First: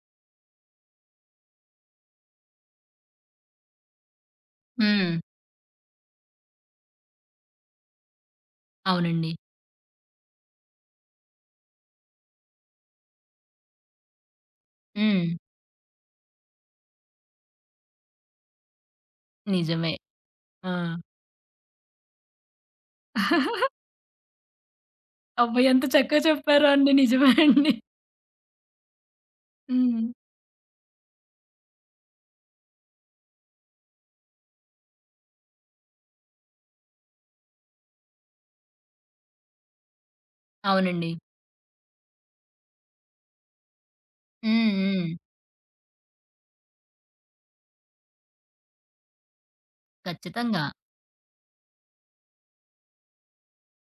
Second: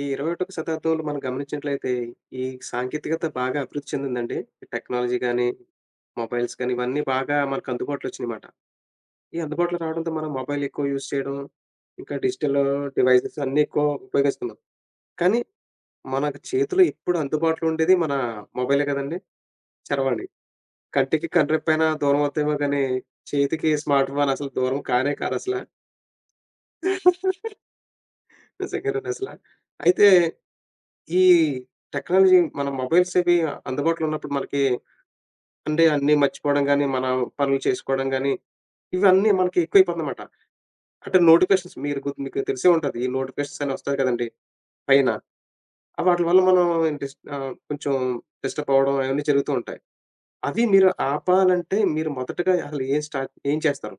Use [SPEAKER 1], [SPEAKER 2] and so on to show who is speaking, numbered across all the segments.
[SPEAKER 1] ఈ 21వ శతాబ్దంలో మనం గమనించినట్లయితే, ఈ సాంకేతికత బాగా అభివృద్ధి చెందిందండి. ఈ
[SPEAKER 2] హ్మ్.
[SPEAKER 1] టెక్నాలజీ గాని, మొబైల్స్ గాని ఇవన్నీ బాగా మనకు అందుబాటులో వచ్చినియమాట.
[SPEAKER 2] అవునండి.
[SPEAKER 1] ఈ అందుబాటులో రావడంతో మనం మొబైల్ ఎక్కువ యూజ్ చేయడం, ఇంకా డిజిటల్ డివైసెస్ అన్నీ ఎక్కువ ఉపయోగిస్తున్నాం.
[SPEAKER 2] హ్మ్.
[SPEAKER 1] కానీ మనకు చేతిలో ఎప్పుడు అందుబాటులో ఉండేది మన మొబైలే కదండీ!
[SPEAKER 2] నిజమే.
[SPEAKER 1] చరవాణి.
[SPEAKER 2] ఆ!
[SPEAKER 1] కంటికి కండ్రెప్పైన పైన దూరం అవుద్దేమో గానీ, చేతికి స్మార్ట్ ఫోన్ అసలు దూరం కానే కాదసల.
[SPEAKER 2] అబ్బా! ఎంత చక్కగా చెప్పారో అండి. నిజమే అండి.
[SPEAKER 1] నిజంగానండి అసల.
[SPEAKER 2] హ్మ్.
[SPEAKER 1] అయితే ఈ టెక్నాలజీ మన మొబైల్స్ ఇవి అందుబాటులో ఉన్నప్పుడు మనకి అంటే అన్నీ మర్చిపోవడం గానీ, మన పనులు చేసుకోవడం గానీ, ఇవన్నీ మనకి ఎక్కువైపోతుందన్నమాట.
[SPEAKER 2] అవునండి.
[SPEAKER 1] అంటే నోటిఫికేషన్స్ మీరు మీకు తెలిసే ఉంటది. ఈ నోటిఫికేషన్స్ అని వస్తాయి కదండీ!
[SPEAKER 2] హ్మ్.
[SPEAKER 1] పైన.
[SPEAKER 2] హ్మ్.
[SPEAKER 1] అవి వాటి వల్ల మనం కొంచెం డిస్టర్బ్ అవ్వడం అవన్నీ జరుగుతూ ఉంటాయి. అవి
[SPEAKER 2] ఖచ్చితంగా.
[SPEAKER 1] మీరు ఆపాలంటే మీరు మొదటగా అసలు ఏం చేస్తారు?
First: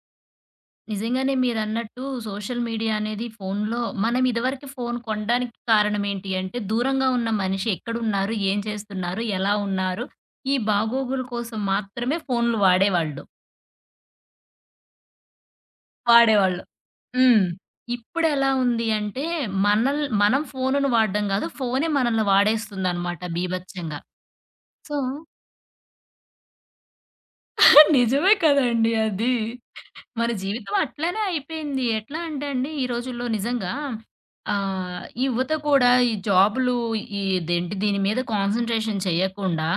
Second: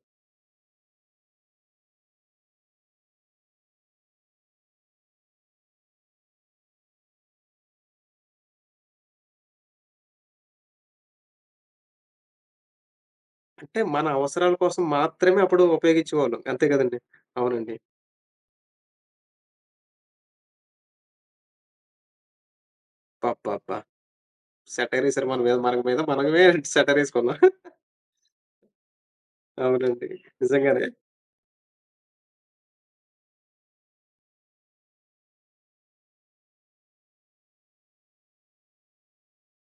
[SPEAKER 2] నిజంగానే మీరన్నట్టు సోషల్ మీడియా అనేది ఫోనులో మనం ఇదివరకు ఫోను కొనడానికి కారణం ఏంటి అంటే, దూరంగా ఉన్న మనిషి ఎక్కడున్నారు, ఏం చేస్తున్నారు, ఎలా ఉన్నారు, ఈ బాగోగుల కోసం మాత్రమే ఫోనులు వాడేవాళ్ళు.
[SPEAKER 1] అంటే మన అవసరాల కోసం మాత్రమే అప్పుడు ఉపయోగించేవాళ్ళం.
[SPEAKER 2] వాడేవాళ్ళు.
[SPEAKER 1] అంతే కదండీ!
[SPEAKER 2] హ్మ్.
[SPEAKER 1] అవునండి.
[SPEAKER 2] ఇప్పుడెలా ఉంది అంటే, మనం ఫోనును వాడడం గాదు. ఫోనే మనల్ని వాడేస్తుందనమాట
[SPEAKER 1] అబ్బబ్బబ్బా!
[SPEAKER 2] బీభత్సంగా. సో
[SPEAKER 1] సెటైర్ ఏసారు మన మీద. మన మీద మనమే సెటైర్ ఏసుకున్నాం.
[SPEAKER 2] నిజమే కదండీ అది.
[SPEAKER 1] అవునండి.
[SPEAKER 2] మన జీవితం
[SPEAKER 1] నిజంగానే.
[SPEAKER 2] అట్లనే అయిపోయింది. ఎట్లా అంటే అండి, ఈ రోజుల్లో నిజంగా ఈ యువత కూడా ఈ జాబులు ఇదేంటి దీని మీద కాన్సంట్రేషన్ చేయకుండా,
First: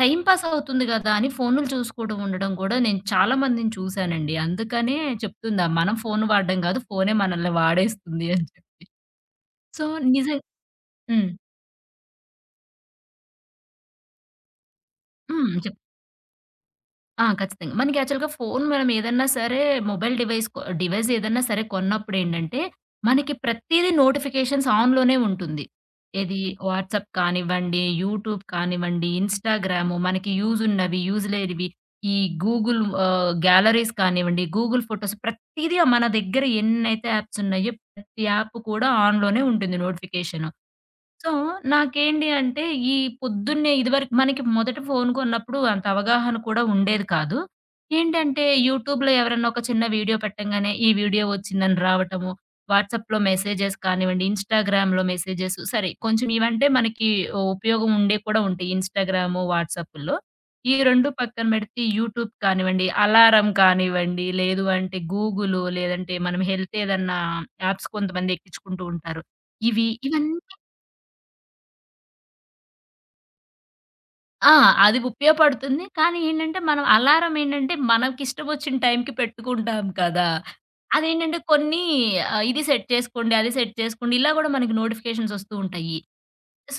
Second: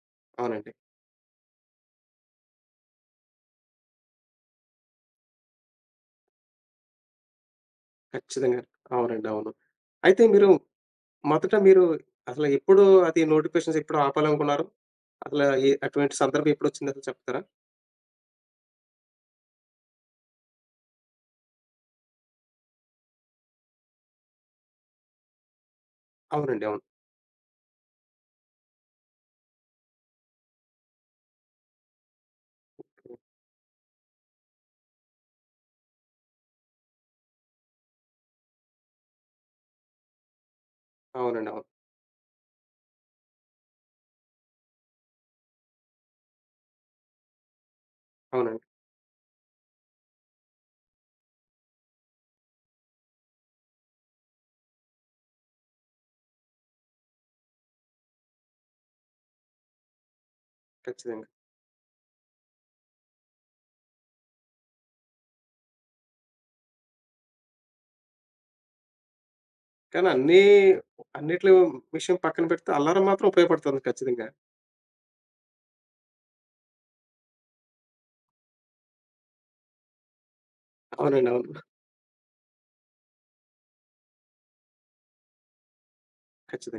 [SPEAKER 2] టైమ్ పాస్
[SPEAKER 1] అవునండి.
[SPEAKER 2] అవుతుంది గదా! అని ఫోనులు చూసుకోవడం ఉండడం గూడా నేను చాలా మందిని చూసానండి. అందుకనే చెప్తున్నా, మనం ఫోను వాడడం గాదు, ఫోనే మనల్ని వాడేస్తుంది అని
[SPEAKER 1] ఖచ్చితంగా.
[SPEAKER 2] చెప్పి.
[SPEAKER 1] అవునండి. అవును.
[SPEAKER 2] సో,
[SPEAKER 1] అయితే
[SPEAKER 2] నిజం
[SPEAKER 1] మీరు
[SPEAKER 2] హ్మ్.
[SPEAKER 1] మొదట మీరు అసలు ఎప్పుడు అది నోటిఫికేషన్స్ ఎప్పుడు ఆపాలనుకున్నారు? అసలు
[SPEAKER 2] హ్మ్.
[SPEAKER 1] అటువంటి సందర్భం ఎప్పుడొచ్చింది అసలు
[SPEAKER 2] ఆ!
[SPEAKER 1] చెప్తారా?
[SPEAKER 2] ఖచ్చితంగా. మనకి యాక్చువల్‌గా ఫోను మనం ఏదన్నా సరే మొబైల్ డివైస్ ఏదన్నా సరే కొన్నప్పుడేంటంటే, మనకి ప్రతీదీ నోటిఫికేషన్స్ ఆన్‌లోనే ఉంటుంది. ఏది
[SPEAKER 1] అవునండి. అవును.
[SPEAKER 2] వాట్సాప్ కానివ్వండి, యూట్యూబ్ కానివ్వండి, ఇన్‌స్టాగ్రాము, మనకి యూజ్ ఉన్నవి, యూజ్ లేనివి, ఈ గూగుల్ గ్యాలరీస్ కానివ్వండి, గూగుల్ ఫోటోస్ ప్రతీదీ మన దగ్గర ఎన్నైతే యాప్స్ ఉన్నాయో, ప్రతి యాప్ కూడా ఆన్‌లోనే ఉంటుంది నోటిఫికేషను. సో,
[SPEAKER 1] అవునండి. అవును.
[SPEAKER 2] నాకేంటి అంటే ఈ పొద్దున్నే ఇదివరకు మనకి మొదట ఫోను కొన్నప్పుడు అంత అవగాహన కూడా ఉండేది కాదు. ఏంటంటే
[SPEAKER 1] అవునండి.
[SPEAKER 2] యూట్యూబ్‌లో ఎవరన్నా ఒక చిన్న వీడియో పెట్టంగానే ఈ వీడియో వచ్చిందని రావటము, వాట్సాప్‌లో మెసేజెస్ కానివ్వండి, ఇన్‌స్టాగ్రామ్‌లో మెసేజెస్ సరే కొంచెం ఇవంటే మనకి ఉపయోగం ఉండేవి కూడా ఉంటాయి. ఇన్‌స్టాగ్రాము, వాట్సాపుల్లో. ఈ 2
[SPEAKER 1] ఖచ్చితంగా.
[SPEAKER 2] పక్కన పెడితే యూట్యూబ్ కానివ్వండి, అలారం కానివ్వండి, లేదు అంటే గూగులు లేదంటే మనం హెల్త్ ఏదన్నా యాప్స్ కొంతమంది ఎక్కించుకుంటూ ఉంటారు. ఇవి
[SPEAKER 1] కానీ
[SPEAKER 2] ఇవన్నీ
[SPEAKER 1] అన్నీ అన్నిట్లి విషయం పక్కన పెడితే అల్లారం మాత్రం ఉపయోగపడుతుంది ఖచ్చితంగా.
[SPEAKER 2] ఆ! అది ఉపయోగపడుతుంది. కానీ ఏంటంటే, మనం అలారం ఏంటంటే, మనకిష్టమొచ్చిన టైంకి పెట్టుకుంటాం కదా!
[SPEAKER 1] అవునండి.
[SPEAKER 2] అదేంటంటే,
[SPEAKER 1] అవును.
[SPEAKER 2] కొన్ని ఇది సెట్ చేసుకోండి, అది సెట్ చేసుకోండి ఇలా గూడా మనకి నోటిఫికేషన్స్ ఒస్తూ ఉంటాయి.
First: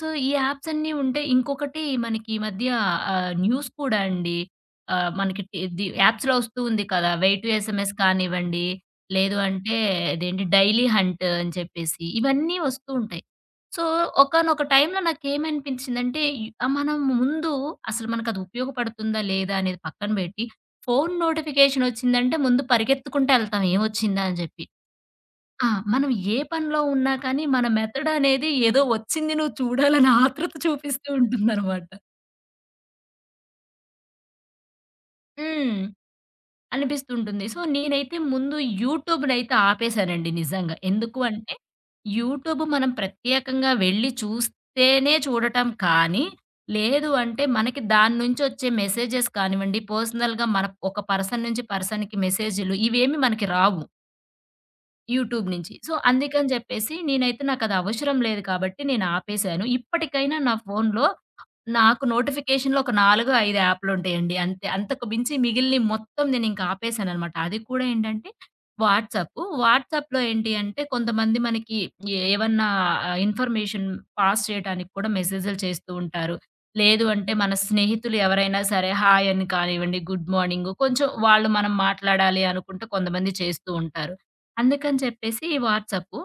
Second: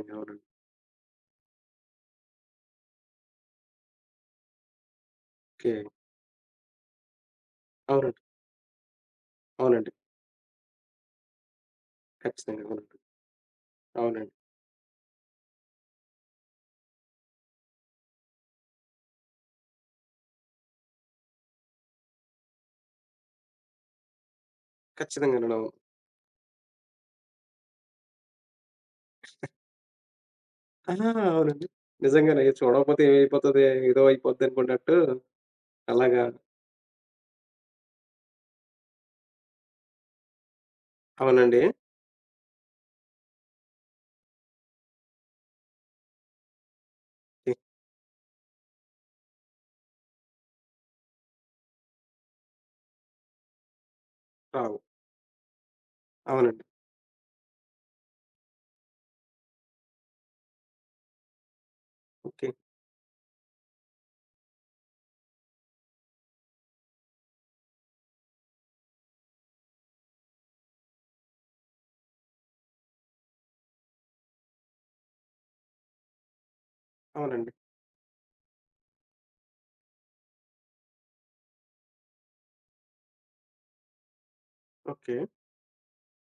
[SPEAKER 2] సో, ఈ
[SPEAKER 1] అవునండి.
[SPEAKER 2] యాప్స్ అన్నీ ఉంటే ఇంకొకటి మనకి ఈ మధ్య న్యూస్ కూడా అండి. మనకి
[SPEAKER 1] ఓకే.
[SPEAKER 2] ఇది యాప్స్‌లో వస్తూ ఉంది కదా! వే టు ఎస్ఎంఎస్
[SPEAKER 1] అవునండి.
[SPEAKER 2] కానివ్వండి, లేదు అంటే
[SPEAKER 1] అవునండి.
[SPEAKER 2] ఇదేంటి డైలీ హంట్ అని చెప్పేసి ఇవన్నీ
[SPEAKER 1] ఖచ్చితంగా.
[SPEAKER 2] వస్తూ
[SPEAKER 1] అవునండి.
[SPEAKER 2] ఉంటాయి. సో,
[SPEAKER 1] అవునండి.
[SPEAKER 2] ఒకానొక టైంలో నాకేమనిపించిందంటే మనం ముందు అసలు మనకది ఉపయోగపడుతుందా లేదా అనేది పక్కన పెట్టి, ఫోను నోటిఫికేషన్ వచ్చిందంటే ముందు పరిగెత్తుకుంటూ ఎళ్తాం ఏమొచ్చిందా అని చెప్పి.
[SPEAKER 1] ఖచ్చితంగానండి. అవును.
[SPEAKER 2] ఆ! మనం ఏ పనిలో ఉన్నా కానీ మన మెథడ్ అనేది ఏదో వచ్చింది నువ్వు చూడాలని ఆతృత
[SPEAKER 1] ఆ!
[SPEAKER 2] చూపిస్తూ
[SPEAKER 1] అవునండి.
[SPEAKER 2] ఉంటుందనమాట.
[SPEAKER 1] నిజంగానే. చూడకపోతే ఏమైపోతది, ఏదో అయిపోద్ది అనుకున్నట్టు
[SPEAKER 2] హ్మ్.
[SPEAKER 1] అలాగా
[SPEAKER 2] అనిపిస్తుంటుంది. సో, నేనైతే ముందు యూట్యూబ్‌నైతే ఆపేశానండి నిజంగా. ఎందుకు అంటే,
[SPEAKER 1] అవునండి.
[SPEAKER 2] యూట్యూబ్ మనం ప్రత్యేకంగా వెళ్లి చూస్తేనే చూడటం కానీ, లేదు అంటే
[SPEAKER 1] తి
[SPEAKER 2] మనకి దాని నుంచి వచ్చే మెసేజెస్ కానివ్వండి, పర్సనల్‌గా మన ఒక పర్సన్ నుంచి పర్సన్‌కి మెసేజులు ఇవేమి మనకి రావు.
[SPEAKER 1] రావు.
[SPEAKER 2] యూట్యూబ్ నుంచి. సో, అందుకని
[SPEAKER 1] అవునండి.
[SPEAKER 2] జెప్పేసి నేనైతే నాకది అవసరం లేదు కాబట్టి నేను ఆపేశాను. ఇప్పటికైనా నా ఫోనులో నాకు
[SPEAKER 1] ఓకే.
[SPEAKER 2] నోటిఫికేషన్‌లో ఒక 4, 5 యాప్‌లుంటాయండి. అంతే. అంతకు మించి మిగిలినయి మొత్తం నేనింక ఆపేసాననమాట. అది కూడా ఏంటంటే వాట్సాప్. వాట్సాప్‌లో ఏంటి అంటే కొంతమంది మనకి ఏవన్నా ఇన్ఫర్మేషన్ పాస్ చేయటానికి కూడా మెసేజులు చేస్తూ ఉంటారు. లేదు అంటే
[SPEAKER 1] అవునండి.
[SPEAKER 2] మన స్నేహితులు ఎవరైనా సరే హాయ్ అని కానివ్వండి, గుడ్ మార్నింగు కొంచెం వాళ్ళు మనం మాట్లాడాలి అనుకుంటే కొంతమంది చేస్తూ ఉంటారు. అందుకని
[SPEAKER 1] ఓకే.
[SPEAKER 2] చెప్పేసి వాట్సాప్.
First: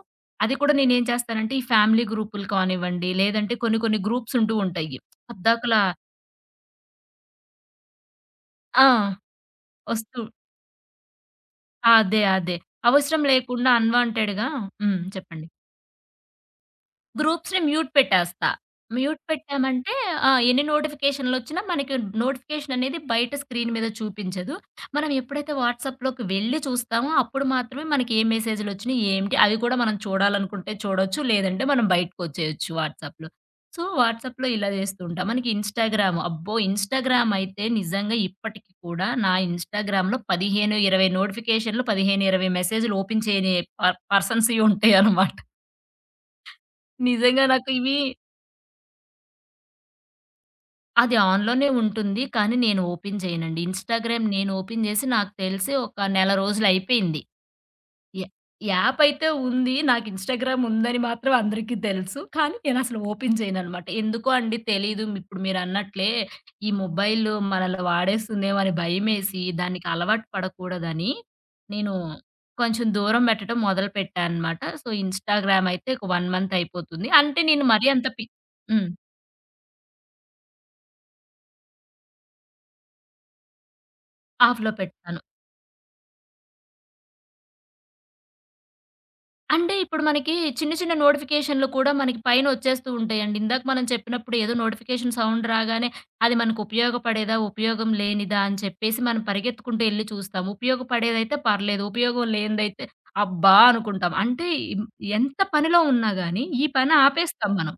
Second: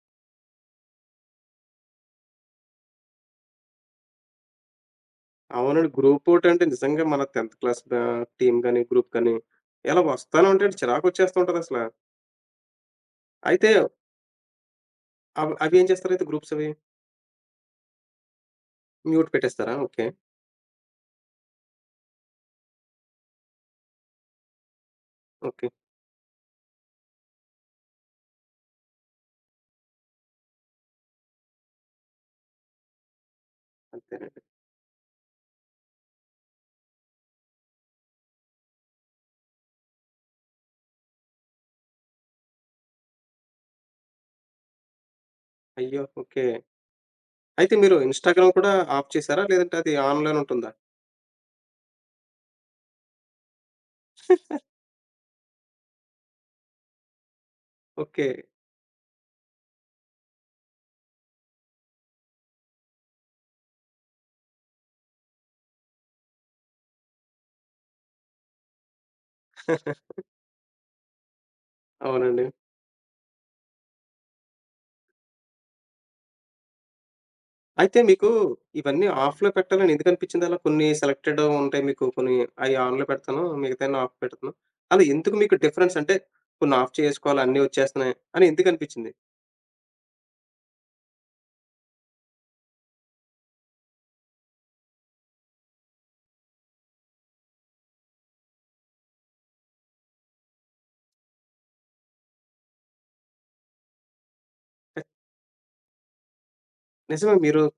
[SPEAKER 2] అది కూడా నేనేం చేస్తానంటే ఈ ఫ్యామిలీ గ్రూపులు కానివ్వండి, లేదంటే కొన్ని కొన్ని గ్రూప్సుంటూ ఉంటాయి. పద్దాకలా
[SPEAKER 1] అవునండి. గ్రూప్ ఒకటి అంటే నిజంగా మన 10థ్ క్లాస్ టీమ్ గాని,
[SPEAKER 2] ఆ!
[SPEAKER 1] గ్రూప్ గాని ఇలా
[SPEAKER 2] వస్తూ
[SPEAKER 1] వస్తానే ఉంటాయండి. చిరాకొచ్చేస్తూ ఉంటదసల.
[SPEAKER 2] అదే. అవసరం
[SPEAKER 1] అయితే
[SPEAKER 2] లేకుండా అన్‌వాంటెడ్‌గా హ్మ్. చెప్పండి.
[SPEAKER 1] అవి ఏం చేస్తారైతే గ్రూప్స్ అవి?
[SPEAKER 2] గ్రూప్స్‌ని మ్యూట్ పెట్టేస్తా. మ్యూట్
[SPEAKER 1] మ్యూట్ పెట్టేస్తారా?
[SPEAKER 2] పెట్టామంటే
[SPEAKER 1] ఓకే.
[SPEAKER 2] ఆ! ఎన్ని నోటిఫికేషన్‌లొచ్చినా మనకి నోటిఫికేషన్ అనేది బయట స్క్రీన్ మీద చూపించదు. మనం ఎప్పుడైతే
[SPEAKER 1] ఓకే.
[SPEAKER 2] వాట్సాప్‌లోకి వెళ్లి చూస్తామో అప్పుడు మాత్రమే మనకి ఏ మెసేజ్‌లొచ్చినాయి, ఏంటి అవి కూడా మనం చూడాలనుకుంటే చూడొచ్చు. లేదంటే మనం బయటకొచ్చేయొచ్చు వాట్సాప్‌లో. సో,
[SPEAKER 1] అంతేనండి.
[SPEAKER 2] వాట్సాప్‌లో ఇలా చేస్తూ ఉంటా. మనకి ఇన్‌స్టాగ్రామ్ అబ్బో! ఇన్‌స్టాగ్రామ్ అయితే నిజంగా ఇప్పటికి కూడా నా ఇన్‌స్టాగ్రామ్‌లో 15, 20 నోటిఫికేషన్‌లు 15, 20 మెసేజ్‌లు ఓపెన్ చేయని పర్సన్స్‌యి ఉంటాయనమాట.
[SPEAKER 1] అయ్యో! ఓకే.
[SPEAKER 2] నిజంగా నాకు
[SPEAKER 1] అయితే మీరు
[SPEAKER 2] ఇవి
[SPEAKER 1] ఇన్‌స్టాగ్రామ్ కూడా ఆఫ్ చేసారా? లేదంటే అది ఆన్‌లోనే ఉంటుందా?
[SPEAKER 2] అది ఆన్‌లోనే ఉంటుంది. కానీ నేను ఓపెన్ చేయనండి. ఇన్‌స్టాగ్రామ్ నేను ఓపెన్ చేసి నాకు తెలిసి ఒక నెల రోజులయిపోయింది. Yeah
[SPEAKER 1] okay.
[SPEAKER 2] యాప్ అయితే ఉంది. నాకు ఇన్‌స్టాగ్రామ్ ఉందని మాత్రం అందరికీ తెలుసు. కానీ నేనసలు ఓపెన్ చేయననమాట. ఎందుకో అండి తెలీదు. ఇప్పుడు మీరన్నట్లే ఈ మొబైల్ మనల్ని వాడేస్తుందేమో అని భయమేసి దానికి అలవాటు పడకూడదని నేను
[SPEAKER 1] అవునండి.
[SPEAKER 2] కొంచెం దూరం పెట్టడం మొదలుపెట్టా అనమాట. సో, ఇన్‌స్టాగ్రామ్ అయితే ఒక 1 మంత్ అయిపోతుంది. అంటే నేను మరీ
[SPEAKER 1] అయితే
[SPEAKER 2] అంత
[SPEAKER 1] మీకు
[SPEAKER 2] హ్మ్.
[SPEAKER 1] ఇవన్నీ ఆఫ్‌లో పెట్టాలని ఎందుకనిపించింది అలా? కొన్ని సెలెక్టెడ్ ఉంటాయి మీకు. కొన్ని ఆన్‌లో పెడతాను. మిగతాయన్ని ఆఫ్ పెడతాను.
[SPEAKER 2] ఆఫ్‌లో
[SPEAKER 1] అలా
[SPEAKER 2] పెట్టాను.
[SPEAKER 1] ఎందుకు మీకు డిఫరెన్స్ అంటే కొన్ని ఆఫ్ చేసుకోవాలి అన్నీ వచ్చేస్తున్నాయి అని ఎందుకనిపించింది?
[SPEAKER 2] అంటే ఇప్పుడు మనకి చిన్న, చిన్న నోటిఫికేషన్‌లు కూడా మనకి పైనొచ్చేస్తూ ఉంటాయండి. ఇందాక మనం చెప్పినప్పుడు ఏదో నోటిఫికేషన్ సౌండ్ రాగానే అది మనకు ఉపయోగపడేదా? ఉపయోగం లేనిదా? అని చెప్పేసి మనం పరిగెత్తుకుంటూ ఎళ్లి చూస్తాం. ఉపయోగపడేదైతే పర్లేదు. ఉపయోగం లేనిదైతే అబ్బా! అనుకుంటాం. అంటే ఇం
[SPEAKER 1] కచ్
[SPEAKER 2] ఎంత పనిలో ఉన్నా గాని ఈ పని
[SPEAKER 1] నిజమే
[SPEAKER 2] ఆపేస్తాం
[SPEAKER 1] మీరు
[SPEAKER 2] మనం.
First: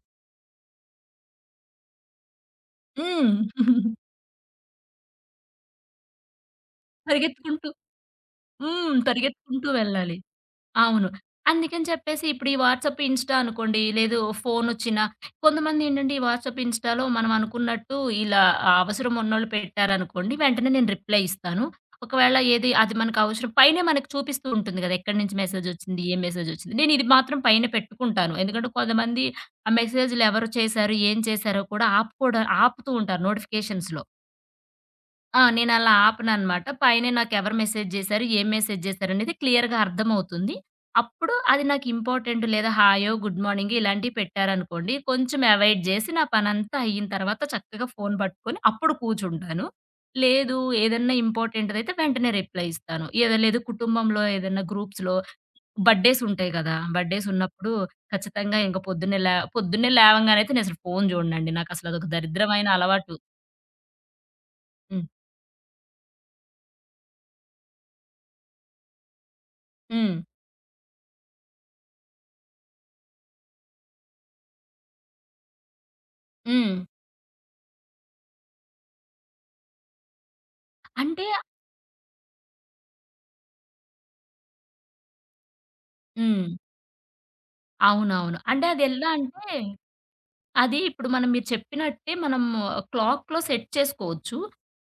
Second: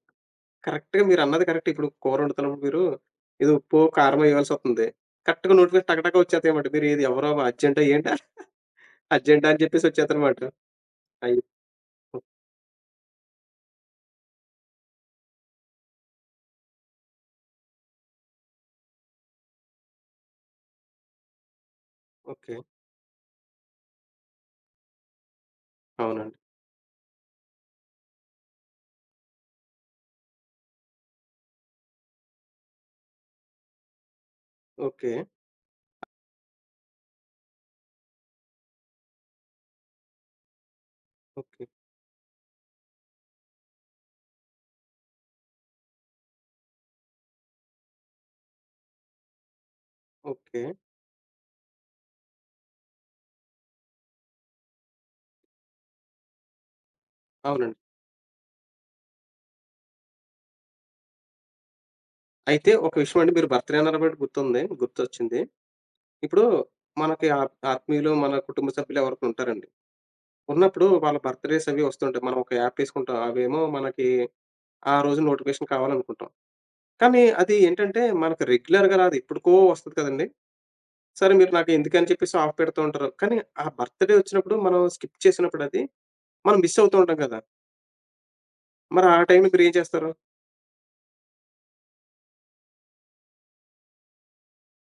[SPEAKER 1] కరెక్ట్‌గా మీరన్నది కరెక్ట్. ఇప్పుడు కూర వండుతున్నప్పుడు మీరు
[SPEAKER 2] హ్మ్.
[SPEAKER 1] ఏదో ఉప్పు, కారమో వేయాల్సొస్తుంది. కరెక్ట్‌గా నోటిఫికేషన్ టక టక వచ్చేస్తాయన్నమాట. మీరు ఏది ఎవరో
[SPEAKER 2] పరిగెత్తుకుంటూ
[SPEAKER 1] అర్జెంటా ఏంటా?
[SPEAKER 2] హ్మ్.
[SPEAKER 1] అర్జెంటా అని
[SPEAKER 2] పరిగెత్తుకుంటూ
[SPEAKER 1] చెప్పేసి
[SPEAKER 2] వెళ్ళాలి.
[SPEAKER 1] వచ్చేద్దనమాట.
[SPEAKER 2] అవును.
[SPEAKER 1] అయ్యో!
[SPEAKER 2] అందుకని చెప్పేసి ఇప్పుడు ఈ వాట్సాప్, ఇన్‌స్టా అనుకోండి, లేదు ఫోనొచ్చినా కొంతమందేంటంటే, ఈ వాట్సాప్, ఇన్‌స్టాలో మనం అనుకున్నట్టు ఇలా అవసరం ఉన్నోళ్ళు పెట్టారనుకోండి, వెంటనే నేను రిప్లై ఇస్తాను. ఒకవేళ
[SPEAKER 1] ఓకే.
[SPEAKER 2] ఏది అది మనకు అవసరం పైనే మనకు చూపిస్తూ ఉంటుంది గదా! ఎక్కడి నుంచి మెసేజొచ్చింది, ఏ
[SPEAKER 1] అవునండి.
[SPEAKER 2] మెసేజొచ్చింది. నేను ఇది మాత్రం పైన పెట్టుకుంటాను. ఎందుకంటే, కొంతమంది ఆ మెసేజులు ఎవరు చేశారు, ఏం చేశారో కూడా ఆపుకోడా ఆపుతూ ఉంటారు నోటిఫికేషన్స్‌లో.
[SPEAKER 1] ఓకే.
[SPEAKER 2] ఆ! నేనలా ఆపననమాట. పైనే నాకెవరు మెసేజ్ జేశారు, ఏం మెసేజ్ జేశారనేది క్లియర్‌గా అర్థమవుతుంది. అప్పుడు అది
[SPEAKER 1] ఓకే.
[SPEAKER 2] నాకు ఇంపార్టెంట్ లేదా హాయో, గుడ్ మార్నింగో ఇలాంటివి పెట్టారనుకోండి, కొంచెం అవాయిడ్ జేసి నా పనంతా అయిన తర్వాత చక్కగా ఫోను పట్టుకొని అప్పుడు కూర్చుంటాను. లేదు
[SPEAKER 1] ఓకే.
[SPEAKER 2] ఏదన్నా ఇంపార్టెంట్‌దైతే వెంటనే రిప్లై ఇస్తాను. ఏదో లేదు కుటుంబంలో ఏదన్నా గ్రూప్స్‌లో బర్త్‌డేస్ ఉంటాయి గదా! బర్త్‌డేస్ ఉన్నప్పుడు
[SPEAKER 1] అవునండి.
[SPEAKER 2] ఖచ్చితంగా ఇంక పొద్దున్నే పొద్దున్నే లేవంగానైతే నేనసలు ఫోను జూడనండి. నాకసలు అదొక దరిద్రమైన
[SPEAKER 1] అయితే ఒక
[SPEAKER 2] అలవాటు.
[SPEAKER 1] విషయం అండి. మీరు బర్త్‌డే అన్నారు కాబట్టి గుర్తుంది.
[SPEAKER 2] హ్మ్.
[SPEAKER 1] గుర్తొచ్చింది. ఇప్పుడు మనకి ఆత్మీయులు, మన కుటుంబ సభ్యులు ఎవరో ఉంటారండి.
[SPEAKER 2] హ్మ్.
[SPEAKER 1] ఉన్నప్పుడు వాళ్ళ బర్త్ డేస్ అవి వస్తుంటాయి. మనం ఒక యాప్ ఏసుకుంటాం. అవేమో మనకి ఆ రోజు నోటిఫికేషన్ కావాలనుకుంటాం.
[SPEAKER 2] హ్మ్.
[SPEAKER 1] కానీ అది ఏంటంటే మనకు రెగ్యులర్‌గా రాదు. ఎప్పటికో వస్తది కదండీ!
[SPEAKER 2] అంటే
[SPEAKER 1] సరే మీరు నాకు ఎందుకని చెప్పేసి ఆఫ్ పెడుతూ ఉంటారు. కానీ ఆ బర్త్ డే వచ్చినప్పుడు మనం స్కిప్ చేసినప్పుడు అది
[SPEAKER 2] హ్మ్.
[SPEAKER 1] మనం మిస్ అవుతూ ఉంటాం కదా!
[SPEAKER 2] అవునవును. అంటే
[SPEAKER 1] మరి
[SPEAKER 2] అదెలా
[SPEAKER 1] ఆ టైంలో
[SPEAKER 2] అంటే,
[SPEAKER 1] మీరేం చేస్తారు?
[SPEAKER 2] అది ఇప్పుడు మనం మీరు చెప్పినట్టే మనం క్లాక్‌లో సెట్ చేసుకోవచ్చు.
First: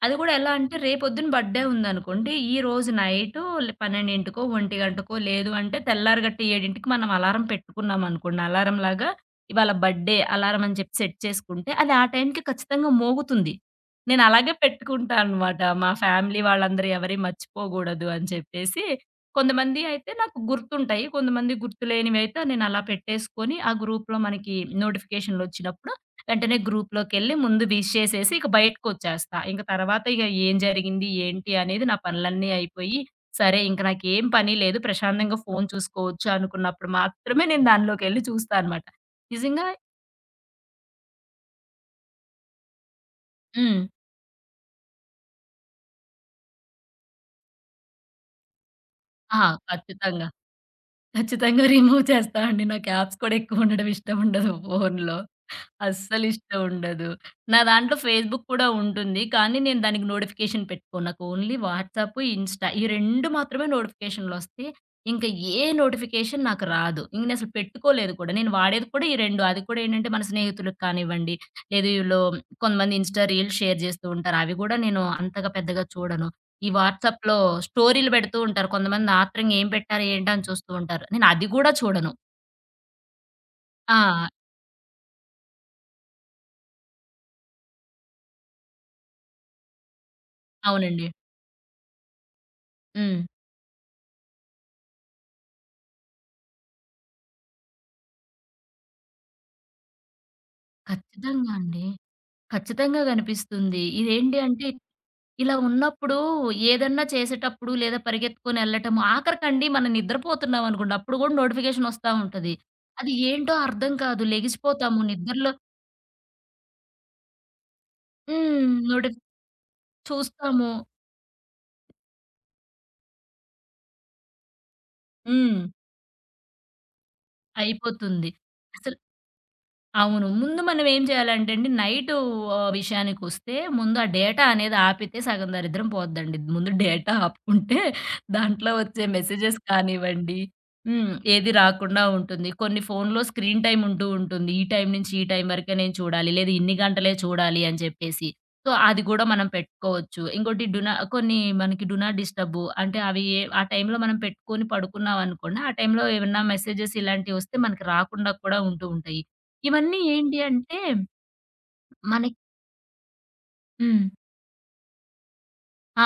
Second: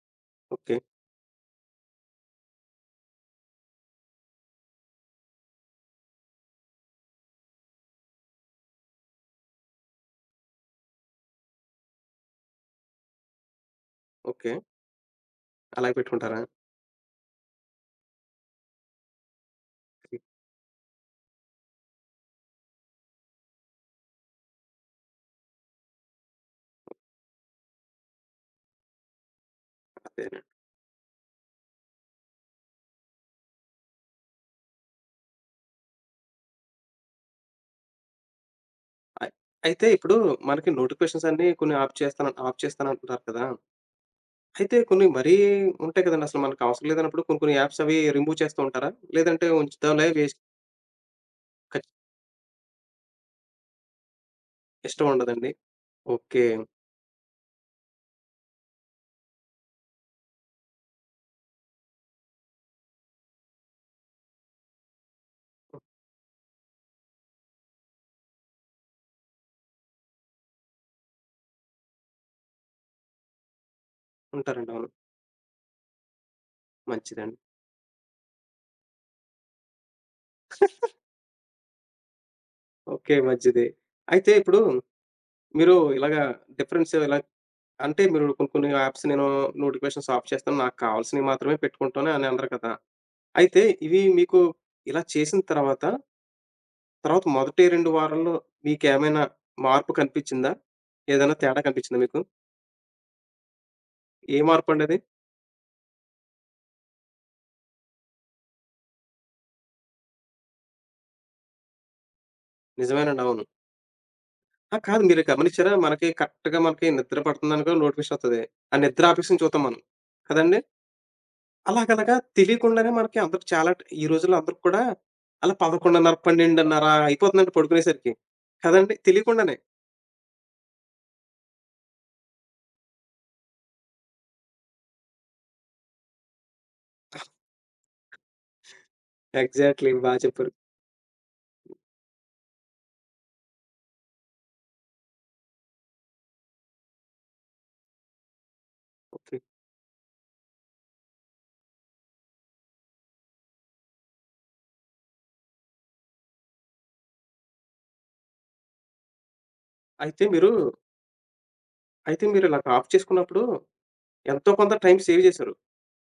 [SPEAKER 2] అది కూడా ఎలా
[SPEAKER 1] ఓకే.
[SPEAKER 2] అంటే రేపొద్దున బర్త్‌డే ఉందనుకోండి, ఈ రోజు నైటు 12కో, 1 గంటకో లేదు అంటే తెల్లారగట్ట 7కి మనం అలారం పెట్టుకున్నామనుకోండి, అలారంలాగా ఇవాళ బర్త్‌డే అలారం అని చెప్పి సెట్ చేసుకుంటే, అది ఆ టైంకి ఖచ్చితంగా మోగుతుంది. నేను
[SPEAKER 1] ఓకే.
[SPEAKER 2] అలాగే పెట్టుకుంటా అనమాట. మా
[SPEAKER 1] అలాగే పెట్టుకుంటారా?
[SPEAKER 2] ఫ్యామిలీ వాళ్ళందరూ ఎవరి మర్చిపోకూడదు అని చెప్పేసి కొంతమంది అయితే నాకు గుర్తుంటాయి. కొంతమంది గుర్తులేనివైతే నేనలా పెట్టేసుకొని, ఆ గ్రూప్‌లో మనకి నోటిఫికేషన్‌లొచ్చినప్పుడు వెంటనే గ్రూప్‌లోకెళ్ళి ముందు విష్ చేసేసి ఇక బయటకొచ్చేస్తా. ఇంక తర్వాత ఇగ
[SPEAKER 1] అదే.
[SPEAKER 2] ఏం జరిగింది, ఏంటి అనేది నా పనులన్నీ అయిపోయి, సరే ఇంక నాకేం పని లేదు ప్రశాంతంగా ఫోను చూసుకోవచ్చు అనుకున్నప్పుడు మాత్రమే నేను దానిలోకెళ్ళి చూస్తా అనమాట.
[SPEAKER 1] అయి
[SPEAKER 2] నిజంగా
[SPEAKER 1] అయితే ఇప్పుడు మనకి నోటిఫికేషన్స్ అన్నీ కొన్ని ఆఫ్ చేస్తాను ఆఫ్ చేస్తానంటున్నారు కదా!
[SPEAKER 2] హ్మ్.
[SPEAKER 1] అయితే కొన్ని మరీ ఉంటాయి కదండీ! అసలు మనకు అవసరం లేదన్నప్పుడు కొన్ని కొన్ని యాప్స్ అవి రిమూవ్ చేస్తూ ఉంటారా?
[SPEAKER 2] ఆ!
[SPEAKER 1] లేదంటే ఉంచుతాంలే
[SPEAKER 2] ఖచ్చితంగా.
[SPEAKER 1] వేస్ట్
[SPEAKER 2] ఖచ్చితంగా
[SPEAKER 1] ఖచ్
[SPEAKER 2] రిమూవ్ చేస్తా అండి. నాకు యాప్స్ కూడా ఎక్కువ ఉండడం ఇష్టం ఉండదు
[SPEAKER 1] ఇష్టం
[SPEAKER 2] ఫోనులో.
[SPEAKER 1] ఉండదండి. ఓకే.
[SPEAKER 2] అస్సలిష్టం ఉండదు. నా దాంట్లో ఫేస్‌బుక్ కూడా ఉంటుంది. కానీ నేను దానికి నోటిఫికేషన్ పెట్టుకోను. నాకు ఓన్లీ వాట్సాప్, ఇన్‌స్టా ఈ 2 మాత్రమే నోటిఫికేషన్‌లొస్తాయి. ఇంక ఏ నోటిఫికేషన్ నాకు రాదు. ఇంక నేనసలు పెట్టుకోలేదు కూడా. నేను వాడేది కూడా ఈ 2. అది కూడా ఏంటంటే మన స్నేహితులకు కానివ్వండి, లేదు ఈళ్ళు కొంతమంది ఇన్‌స్టా రీల్స్ షేర్ చేస్తూ ఉంటారు. అవి
[SPEAKER 1] ఉంటారండి.
[SPEAKER 2] కూడా
[SPEAKER 1] అవును.
[SPEAKER 2] నేను అంతగా పెద్దగా చూడను. ఈ
[SPEAKER 1] మంచిదండి.
[SPEAKER 2] వాట్సాప్‌లో స్టోరీలు పెడుతూ ఉంటారు. కొంతమంది ఆత్రంగా ఏం పెట్టారు, ఏంటా అని చూస్తూ ఉంటారు. నేను అది గూడా చూడను.
[SPEAKER 1] ఓకే. మంచిది.
[SPEAKER 2] ఆ!
[SPEAKER 1] అయితే ఇప్పుడు మీరు ఇలాగా డిఫరెన్స్ ఇలా అంటే మీరు కొన్ని కొన్ని యాప్స్ నేను నోటిఫికేషన్స్ ఆఫ్ చేస్తాను. నాకు
[SPEAKER 2] అవునండి.
[SPEAKER 1] కావాల్సినవి మాత్రమే పెట్టుకుంటాను అని అన్నారు కదా!
[SPEAKER 2] హ్మ్.
[SPEAKER 1] అయితే ఇవి మీకు ఇలా చేసిన తర్వాత, తర్వాత మొదటి 2 వారాల్లో మీకేమైనా మార్పు కనిపించిందా? ఏదైనా
[SPEAKER 2] ఖచ్చితంగా
[SPEAKER 1] తేడా
[SPEAKER 2] అండి.
[SPEAKER 1] కనిపించిందా మీకు?
[SPEAKER 2] ఖచ్చితంగా కనిపిస్తుంది. ఇదేంటి
[SPEAKER 1] ఏ
[SPEAKER 2] అంటే
[SPEAKER 1] మార్పండది?
[SPEAKER 2] ఇలా ఉన్నప్పుడు ఏదన్నా చేసేటప్పుడు లేదా పరిగెత్తుకొని ఎళ్ళటం ఆఖరికండి మనం నిద్రపోతున్నాం అనుకోండి అప్పుడు గూడా నోటిఫికేషన్ ఒస్తా ఉంటది. అది
[SPEAKER 1] నిజమేనండి. అవును.
[SPEAKER 2] ఏంటో అర్థం కాదు.
[SPEAKER 1] ఆ!
[SPEAKER 2] లెగిసిపోతాము
[SPEAKER 1] కాదు మీరు
[SPEAKER 2] నిద్రలో
[SPEAKER 1] గమనిచ్చారా? మనకి కరెక్ట్‌గా మనకి నిద్ర పడుతుందనుకో నోటిఫికేషన్ ఒత్తది.
[SPEAKER 2] హ్మ్.
[SPEAKER 1] ఆ నిద్ర ఆపేసుకొని చూతాం మనం. కదండీ!
[SPEAKER 2] చూస్తాము.
[SPEAKER 1] అలాగలాగా తెలియకుండానే మనకి అందరికి చాలా ఈ రోజుల్లో అందరికి కూడా అలా
[SPEAKER 2] హ్మ్.
[SPEAKER 1] 11:30, 12:30 అయిపోతుందండి పడుకునేసరికి.
[SPEAKER 2] అయిపోతుంది.
[SPEAKER 1] కదండీ!
[SPEAKER 2] అసలు
[SPEAKER 1] తెలియకుండానే.
[SPEAKER 2] అవును. ముందు మనం ఏం చేయాలంటే అండి నైటు విషయానికొస్తే ముందు ఆ డేటా అనేది ఆపితే సగం దరిద్రం పోద్దండి. ముందు డేటా ఆపుకుంటే దాంట్లో వచ్చే మెసేజెస్
[SPEAKER 1] ఎగ్జాక్ట్‌లీ బా
[SPEAKER 2] కానివ్వండి
[SPEAKER 1] చెప్పారు.
[SPEAKER 2] హ్మ్. ఏది రాకుండా ఉంటుంది. కొన్ని ఫోన్‌లో స్క్రీన్ టైమ్ ఉంటూ ఉంటుంది. ఈ టైం నుంచి ఈ టైం వరకే నేను చూడాలి. లేదా ఇన్ని గంటలే చూడాలి అని చెప్పేసి. సో, అది కూడా
[SPEAKER 1] ఓకే.
[SPEAKER 2] మనం పెట్టుకోవచ్చు. ఇంకోటి కొన్ని మనకి డు నాట్ డిస్టర్బ్ అంటే అవి ఆ టైంలో మనం పెట్టుకొని పడుకున్నాం అనుకోండి. ఆ టైంలో ఏమన్నా మెసేజెస్ ఇలాంటివొస్తే మనకి రాకుండా కూడా ఉంటూ ఉంటాయి. ఇవన్నీ
[SPEAKER 1] అయితే
[SPEAKER 2] ఏంటి
[SPEAKER 1] మీరు
[SPEAKER 2] అంటే
[SPEAKER 1] అయితే
[SPEAKER 2] మనకి
[SPEAKER 1] మీరిలాగ ఆఫ్ చేసుకున్నప్పుడు
[SPEAKER 2] హ్మ్.
[SPEAKER 1] ఎంతో కొంత టైం సేవ్ చేశారు.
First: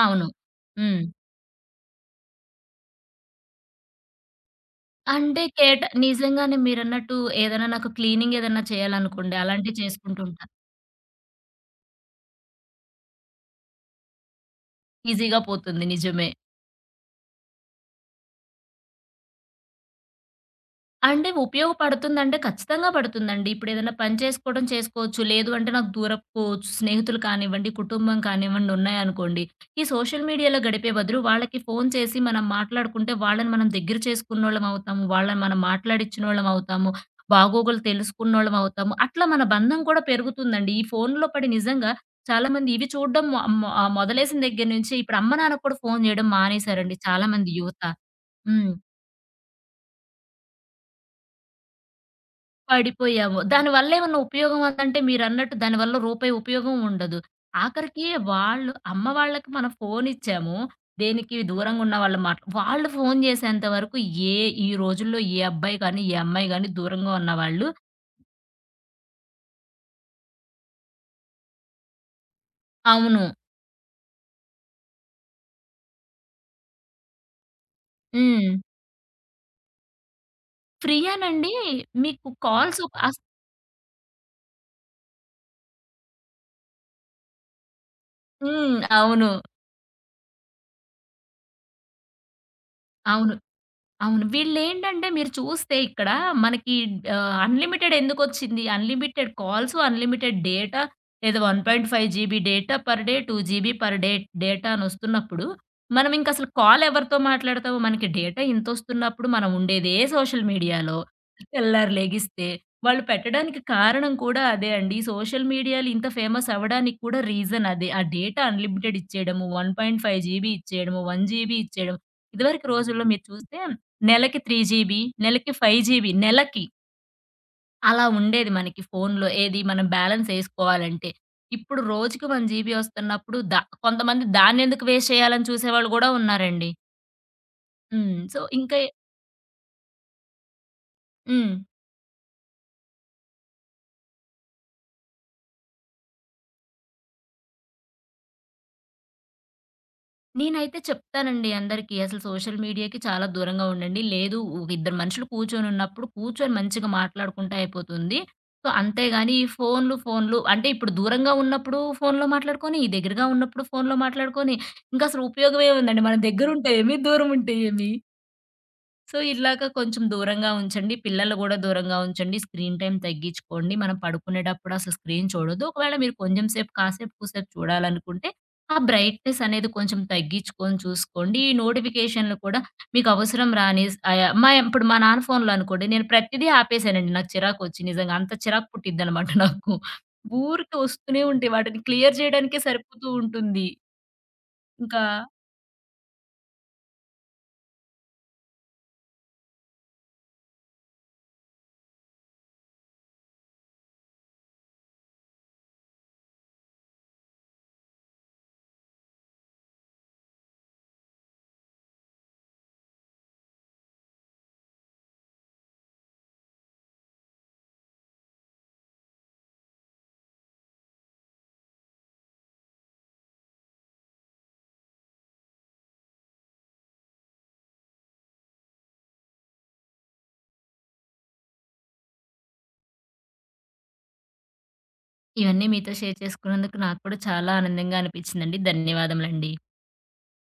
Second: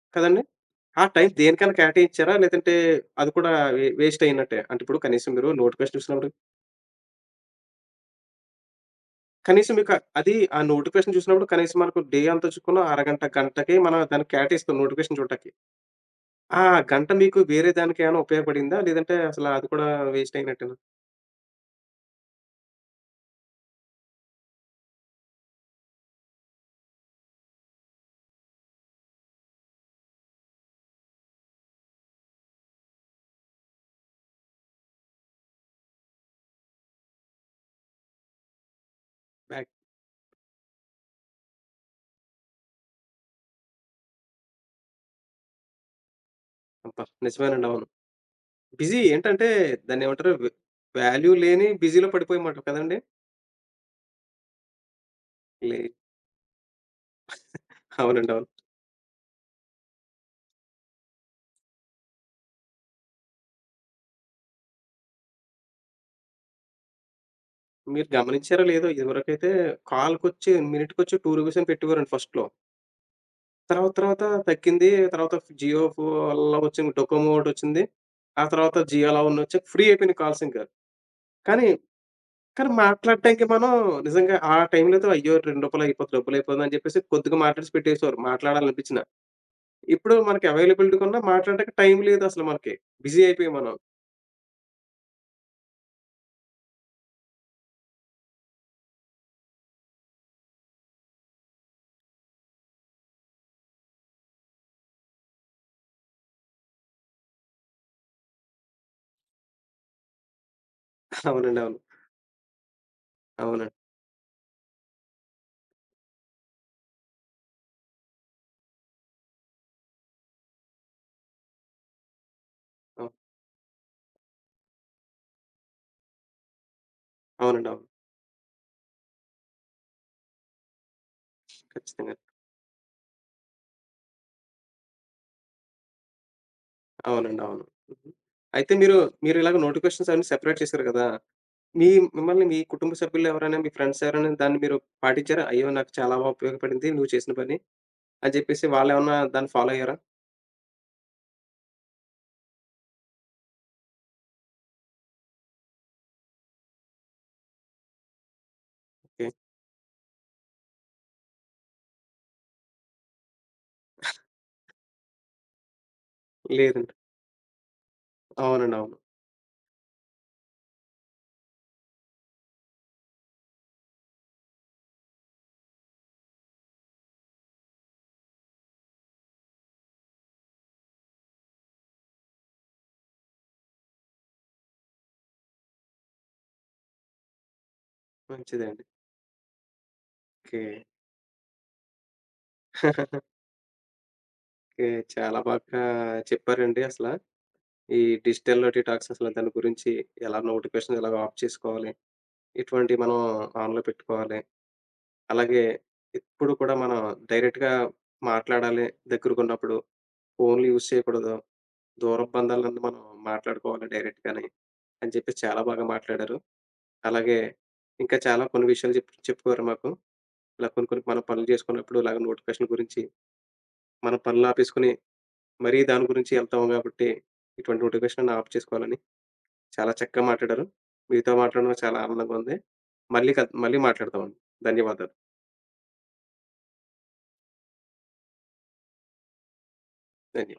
[SPEAKER 2] అవును.
[SPEAKER 1] కదండీ!
[SPEAKER 2] హ్మ్.
[SPEAKER 1] ఆ టైం దేనికైనా కేటాయించారా? లేదంటే అది కూడా వేస్ట్ అయినట్టే? అంటే ఇప్పుడు కనీసం
[SPEAKER 2] అంటే
[SPEAKER 1] మీరు నోటిఫికేషన్ చూసినప్పుడు
[SPEAKER 2] నిజంగానే మీరన్నట్టు ఏదైనా నాకు క్లీనింగ్ ఏదన్నా చేయాలనుకోండి
[SPEAKER 1] కనీసం
[SPEAKER 2] అలాంటివి
[SPEAKER 1] మీకు
[SPEAKER 2] చేసుకుంటూ
[SPEAKER 1] అది
[SPEAKER 2] ఉంటా.
[SPEAKER 1] ఆ నోటిఫికేషన్ చూసినప్పుడు కనీసం మనకు డే అంతా చూసుకున్న అరగంట, గంటకే మనం దాన్ని కేటాయిస్తాం నోటిఫికేషన్
[SPEAKER 2] ఈజీగా
[SPEAKER 1] చూడటానికి.
[SPEAKER 2] పోతుంది నిజమే.
[SPEAKER 1] ఆ గంట మీకు వేరే దానికేమైనా ఉపయోగపడిందా? లేదంటే అసల అది కూడా వేస్ట్ అయినట్టేనా?
[SPEAKER 2] అంటే ఉపయోగపడుతుందంటే ఖచ్చితంగా పడుతుందండి. ఇప్పుడేదైనా పని చేసుకోవడం చేసుకోవచ్చు. లేదు అంటే నాకు దూరపు కోచ్ స్నేహితులు కానివ్వండి, కుటుంబం కానివ్వండి ఉన్నాయనుకోండి. ఈ సోషల్ మీడియాలో గడిపే బదులు వాళ్ళకి ఫోను చేసి మనం మాట్లాడుకుంటే వాళ్ళని మనం దగ్గర చేసుకున్నోళ్ళమవుతాము. వాళ్ళని మనం మాట్లాడిచ్చినోళ్ళమవుతాము. బాగోగులు తెలుసుకున్నోళ్ళమవుతాము. అట్లా మన
[SPEAKER 1] బ్యాక్
[SPEAKER 2] బంధం కూడా పెరుగుతుందండి. ఈ ఫోనులో పడి నిజంగా చాలామంది ఇవి చూడడం మొ మొ ఆహ్, మొదలేసిన దగ్గర నుంచి ఇప్పుడు అమ్మ, నాన్నకి కూడా ఫోను చేయడం మానేశారండి
[SPEAKER 1] అబ్బా!
[SPEAKER 2] చాలామంది
[SPEAKER 1] నిజమేనండి.
[SPEAKER 2] యువత.
[SPEAKER 1] అవును.
[SPEAKER 2] హ్మ్.
[SPEAKER 1] బిజీ ఏంటంటే దాన్నేమంటారు వాల్యూ లేని బిజీలో పడిపోయామంటారు కదండీ!
[SPEAKER 2] పడిపోయాము. దానివల్ల ఏమన్నా ఉపయోగం ఉందంటే మీరన్నట్టు
[SPEAKER 1] లే
[SPEAKER 2] దానివల్ల రూపాయి ఉపయోగం ఉండదు. ఆఖరికి
[SPEAKER 1] అవునండి. అవును.
[SPEAKER 2] వాళ్ళు అమ్మ వాళ్ళకి మనం ఫోనిచ్చాము. దేనికి దూరంగా ఉన్న వాళ్ళ మాట వాళ్ళు ఫోను చేసేంత వరకు ఏ ఈ రోజుల్లో ఏ అబ్బాయి గాని, ఏ అమ్మాయి గాని దూరంగా ఉన్నవాళ్ళు
[SPEAKER 1] మీరు గమనించారో లేదో ఇదివరకైతే కాల్‌కొచ్చి మినిట్‌కొచ్చి రూ. 2 అని పెట్టేవారండి ఫస్ట్‌లో.
[SPEAKER 2] అవును.
[SPEAKER 1] తర్వాత తర్వాత తగ్గింది. తర్వాత జియో ఫో వల్ల వచ్చింది. డొకోమో ఒకటొచ్చింది. ఆ
[SPEAKER 2] హ్మ్.
[SPEAKER 1] తర్వాత జియో అలా వన్ వచ్చాక ఫ్రీ అయిపోయినాయి కాల్స్ ఇంకా.
[SPEAKER 2] ఫ్రీయేనండి
[SPEAKER 1] కానీ,
[SPEAKER 2] మీకు
[SPEAKER 1] కానీ
[SPEAKER 2] కాల్స్ అస్
[SPEAKER 1] మాట్లాడటానికి మనం నిజంగా ఆ టైంలో అయితే అయ్యో! రూ. 2 అయిపోద్ది, డబ్బులయిపోతుందని చెప్పేసి కొద్దిగా మాట్లాడేసి పెట్టేసేవారు
[SPEAKER 2] హ్మ్.
[SPEAKER 1] మాట్లాడాలనిపించినా. ఇప్పుడు మనకి అవైలబిలిటీ కన్నా మాట్లాడడానికి టైం లేదు అసలు మనకి. బిజీ
[SPEAKER 2] అవును.
[SPEAKER 1] అయిపోయాం మనం.
[SPEAKER 2] అవును. వీళ్ళేంటంటే మీరు చూస్తే ఇక్కడ మనకి అన్‌లిమిటెడ్ ఎందుకొచ్చింది? అన్‌లిమిటెడ్ కాల్స్, అన్‌లిమిటెడ్ డేటా లేదా 1.5 GB data per day, 2 GB per day data అనొస్తున్నప్పుడు, మనం ఇంకసలు కాల్ ఎవరితో మాట్లాడతాము? మనకి డేటా ఇంతొస్తున్నప్పుడు మనం ఉండేదే సోషల్ మీడియాలో.
[SPEAKER 1] అవునండి. అవును.
[SPEAKER 2] తెల్లారి లెగిస్తే వాళ్ళు పెట్టడానికి
[SPEAKER 1] అవునండి.
[SPEAKER 2] కారణం కూడా అదే అండి. ఈ సోషల్ మీడియాలు ఇంత ఫేమస్ అవ్వడానికి కూడా రీజన్ అదే. ఆ డేటా అన్‌లిమిటెడ్ ఇచ్చేయడము, 1.5 జీబీ ఇచ్చేయడము, 1 జీబీ ఇచ్చేయడం. ఇదివరకు రోజుల్లో
[SPEAKER 1] అవును.
[SPEAKER 2] మీరు చూస్తే నెలకి 3 జీబీ, నెలకి 5 జీబీ, నెలకి
[SPEAKER 1] అవునండి. అవును.
[SPEAKER 2] అలా ఉండేది మనకి ఫోనులో. ఏది మనం బ్యాలెన్స్ ఏసుకోవాలంటే. ఇప్పుడు
[SPEAKER 1] ఖచ్చితంగా.
[SPEAKER 2] రోజుకి 1 జీబీ వస్తున్నప్పుడు కొంతమంది దాన్నెందుకు వేస్ట్ చేయాలని చూసేవాళ్ళు గూడా ఉన్నారండి.
[SPEAKER 1] అవునండి. అవును. హుహు.
[SPEAKER 2] హ్మ్. సో,
[SPEAKER 1] అయితే
[SPEAKER 2] ఇంకా
[SPEAKER 1] మీరు, మీరు ఇలాగ నోటిఫికేషన్స్ అన్నీ సెపరేట్ చేసారు కదా!
[SPEAKER 2] హ్మ్.
[SPEAKER 1] మీ మిమ్మల్ని మీ కుటుంబ సభ్యులు ఎవరైనా, మీ ఫ్రెండ్స్ ఎవరైనా దాన్ని మీరు పాటించారా? అయ్యో! నాకు చాలా బా ఉపయోగపడింది నువ్వు చేసిన పని అని చెప్పేసి వాళ్ళేమన్నా దాన్ని ఫాలో అయ్యారా?
[SPEAKER 2] నేనైతే చెప్తానండి అందరికీ. అసలు సోషల్ మీడియాకి చాలా దూరంగా ఉండండి. లేదు ఒక ఇద్దరు మనుషులు కూర్చొనున్నప్పుడు కూర్చొని మంచిగా మాట్లాడుకుంటే అయిపోతుంది. So,
[SPEAKER 1] okay.
[SPEAKER 2] అంతేగాని ఈ ఫోన్లు, ఫోన్లు అంటే ఇప్పుడు దూరంగా ఉన్నప్పుడు ఫోన్‌లో మాట్లాడుకొని, ఈ దగ్గరగా ఉన్నప్పుడు ఫోన్‌లో మాట్లాడుకొని, ఇంకసలు ఉపయోగం ఏముందండి? మన దగ్గరుంటే
[SPEAKER 1] లేదండి.
[SPEAKER 2] ఏమి, దూరం ఉంటే ఏమి?
[SPEAKER 1] అవునండి. అవును.
[SPEAKER 2] సో, ఇలాగ కొంచెం దూరంగా ఉంచండి. పిల్లలు గూడా దూరంగా ఉంచండి. స్క్రీన్ టైమ్ తగ్గించుకోండి. మనం పడుకునేటప్పుడు అసలు స్క్రీన్ చూడొద్దు. ఒకవేళ మీరు కొంచెం సేపు, కాసేపు, కూసేపు చూడాలనుకుంటే, ఆ బ్రైట్‌నెస్ అనేది కొంచెం తగ్గించుకొని చూసుకోండి. ఈ నోటిఫికేషన్‌లు కూడా మీకు అవసరం రాని స్ అయా మా ఇప్పుడు మా నాన్న ఫోన్‌లో అనుకోండి, నేను ప్రతిదీ ఆపేసానండి. నాకు చిరాకొచ్చి నిజంగా. అంత చిరాకు
[SPEAKER 1] మంచిదండి.
[SPEAKER 2] పుట్టిద్దనమాట నాకు.
[SPEAKER 1] ఓకే.
[SPEAKER 2] ఊరికే వస్తూనే ఉంటాయి. వాటిని క్లియర్ చేయడానికే సరిపోతూ ఉంటుంది.
[SPEAKER 1] ఓకే.
[SPEAKER 2] ఇంకా
[SPEAKER 1] చాలా బాగా చెప్పారండి అసల. ఈ డిజిటల్ డీటాక్స్ అసలు దాని గురించి ఎలా నోటిఫికేషన్స్ ఎలాగా ఆఫ్ చేసుకోవాలి? ఎటువంటివి మనం ఆన్‌లో పెట్టుకోవాలి? అలాగే ఎప్పుడు కూడా మనం డైరెక్ట్‌గా మాట్లాడాలి దగ్గరకున్నప్పుడు. ఫోన్‌లు యూజ్ చేయకూడదు. దూరపు బంధాలన్నీ మనం మాట్లాడుకోవాలి డైరెక్ట్‌గానే. అని చెప్పేసి చాలా బాగా మాట్లాడారు. అలాగే ఇంకా చాలా కొన్ని విషయాలు చెప్పుకోరు మాకు. ఇలా కొన్ని కొన్ని మనం పనులు చేసుకున్నప్పుడు ఇలాగ నోటిఫికేషన్ గురించి మనం పనులు ఆపేసుకొని మరీ దాని గురించి ఎళ్తాము కాబట్టి ఇటువంటి నోటిఫికేషన్ ఆఫ్ చేసుకోవాలని చాలా చక్కగా మాట్లాడారు. మీతో మాట్లాడడం చాలా ఆనందంగా ఉంది. మళ్ళీ మాట్లాడదామండి. ధన్యవాదాలు.
[SPEAKER 2] ఇవన్నీ మీతో షేర్ చేసుకున్నందుకు నాకు కూడా చాలా ఆనందంగా అనిపించిందండి. ధన్యవాదములండి.
[SPEAKER 1] ధన్యవాదాలు.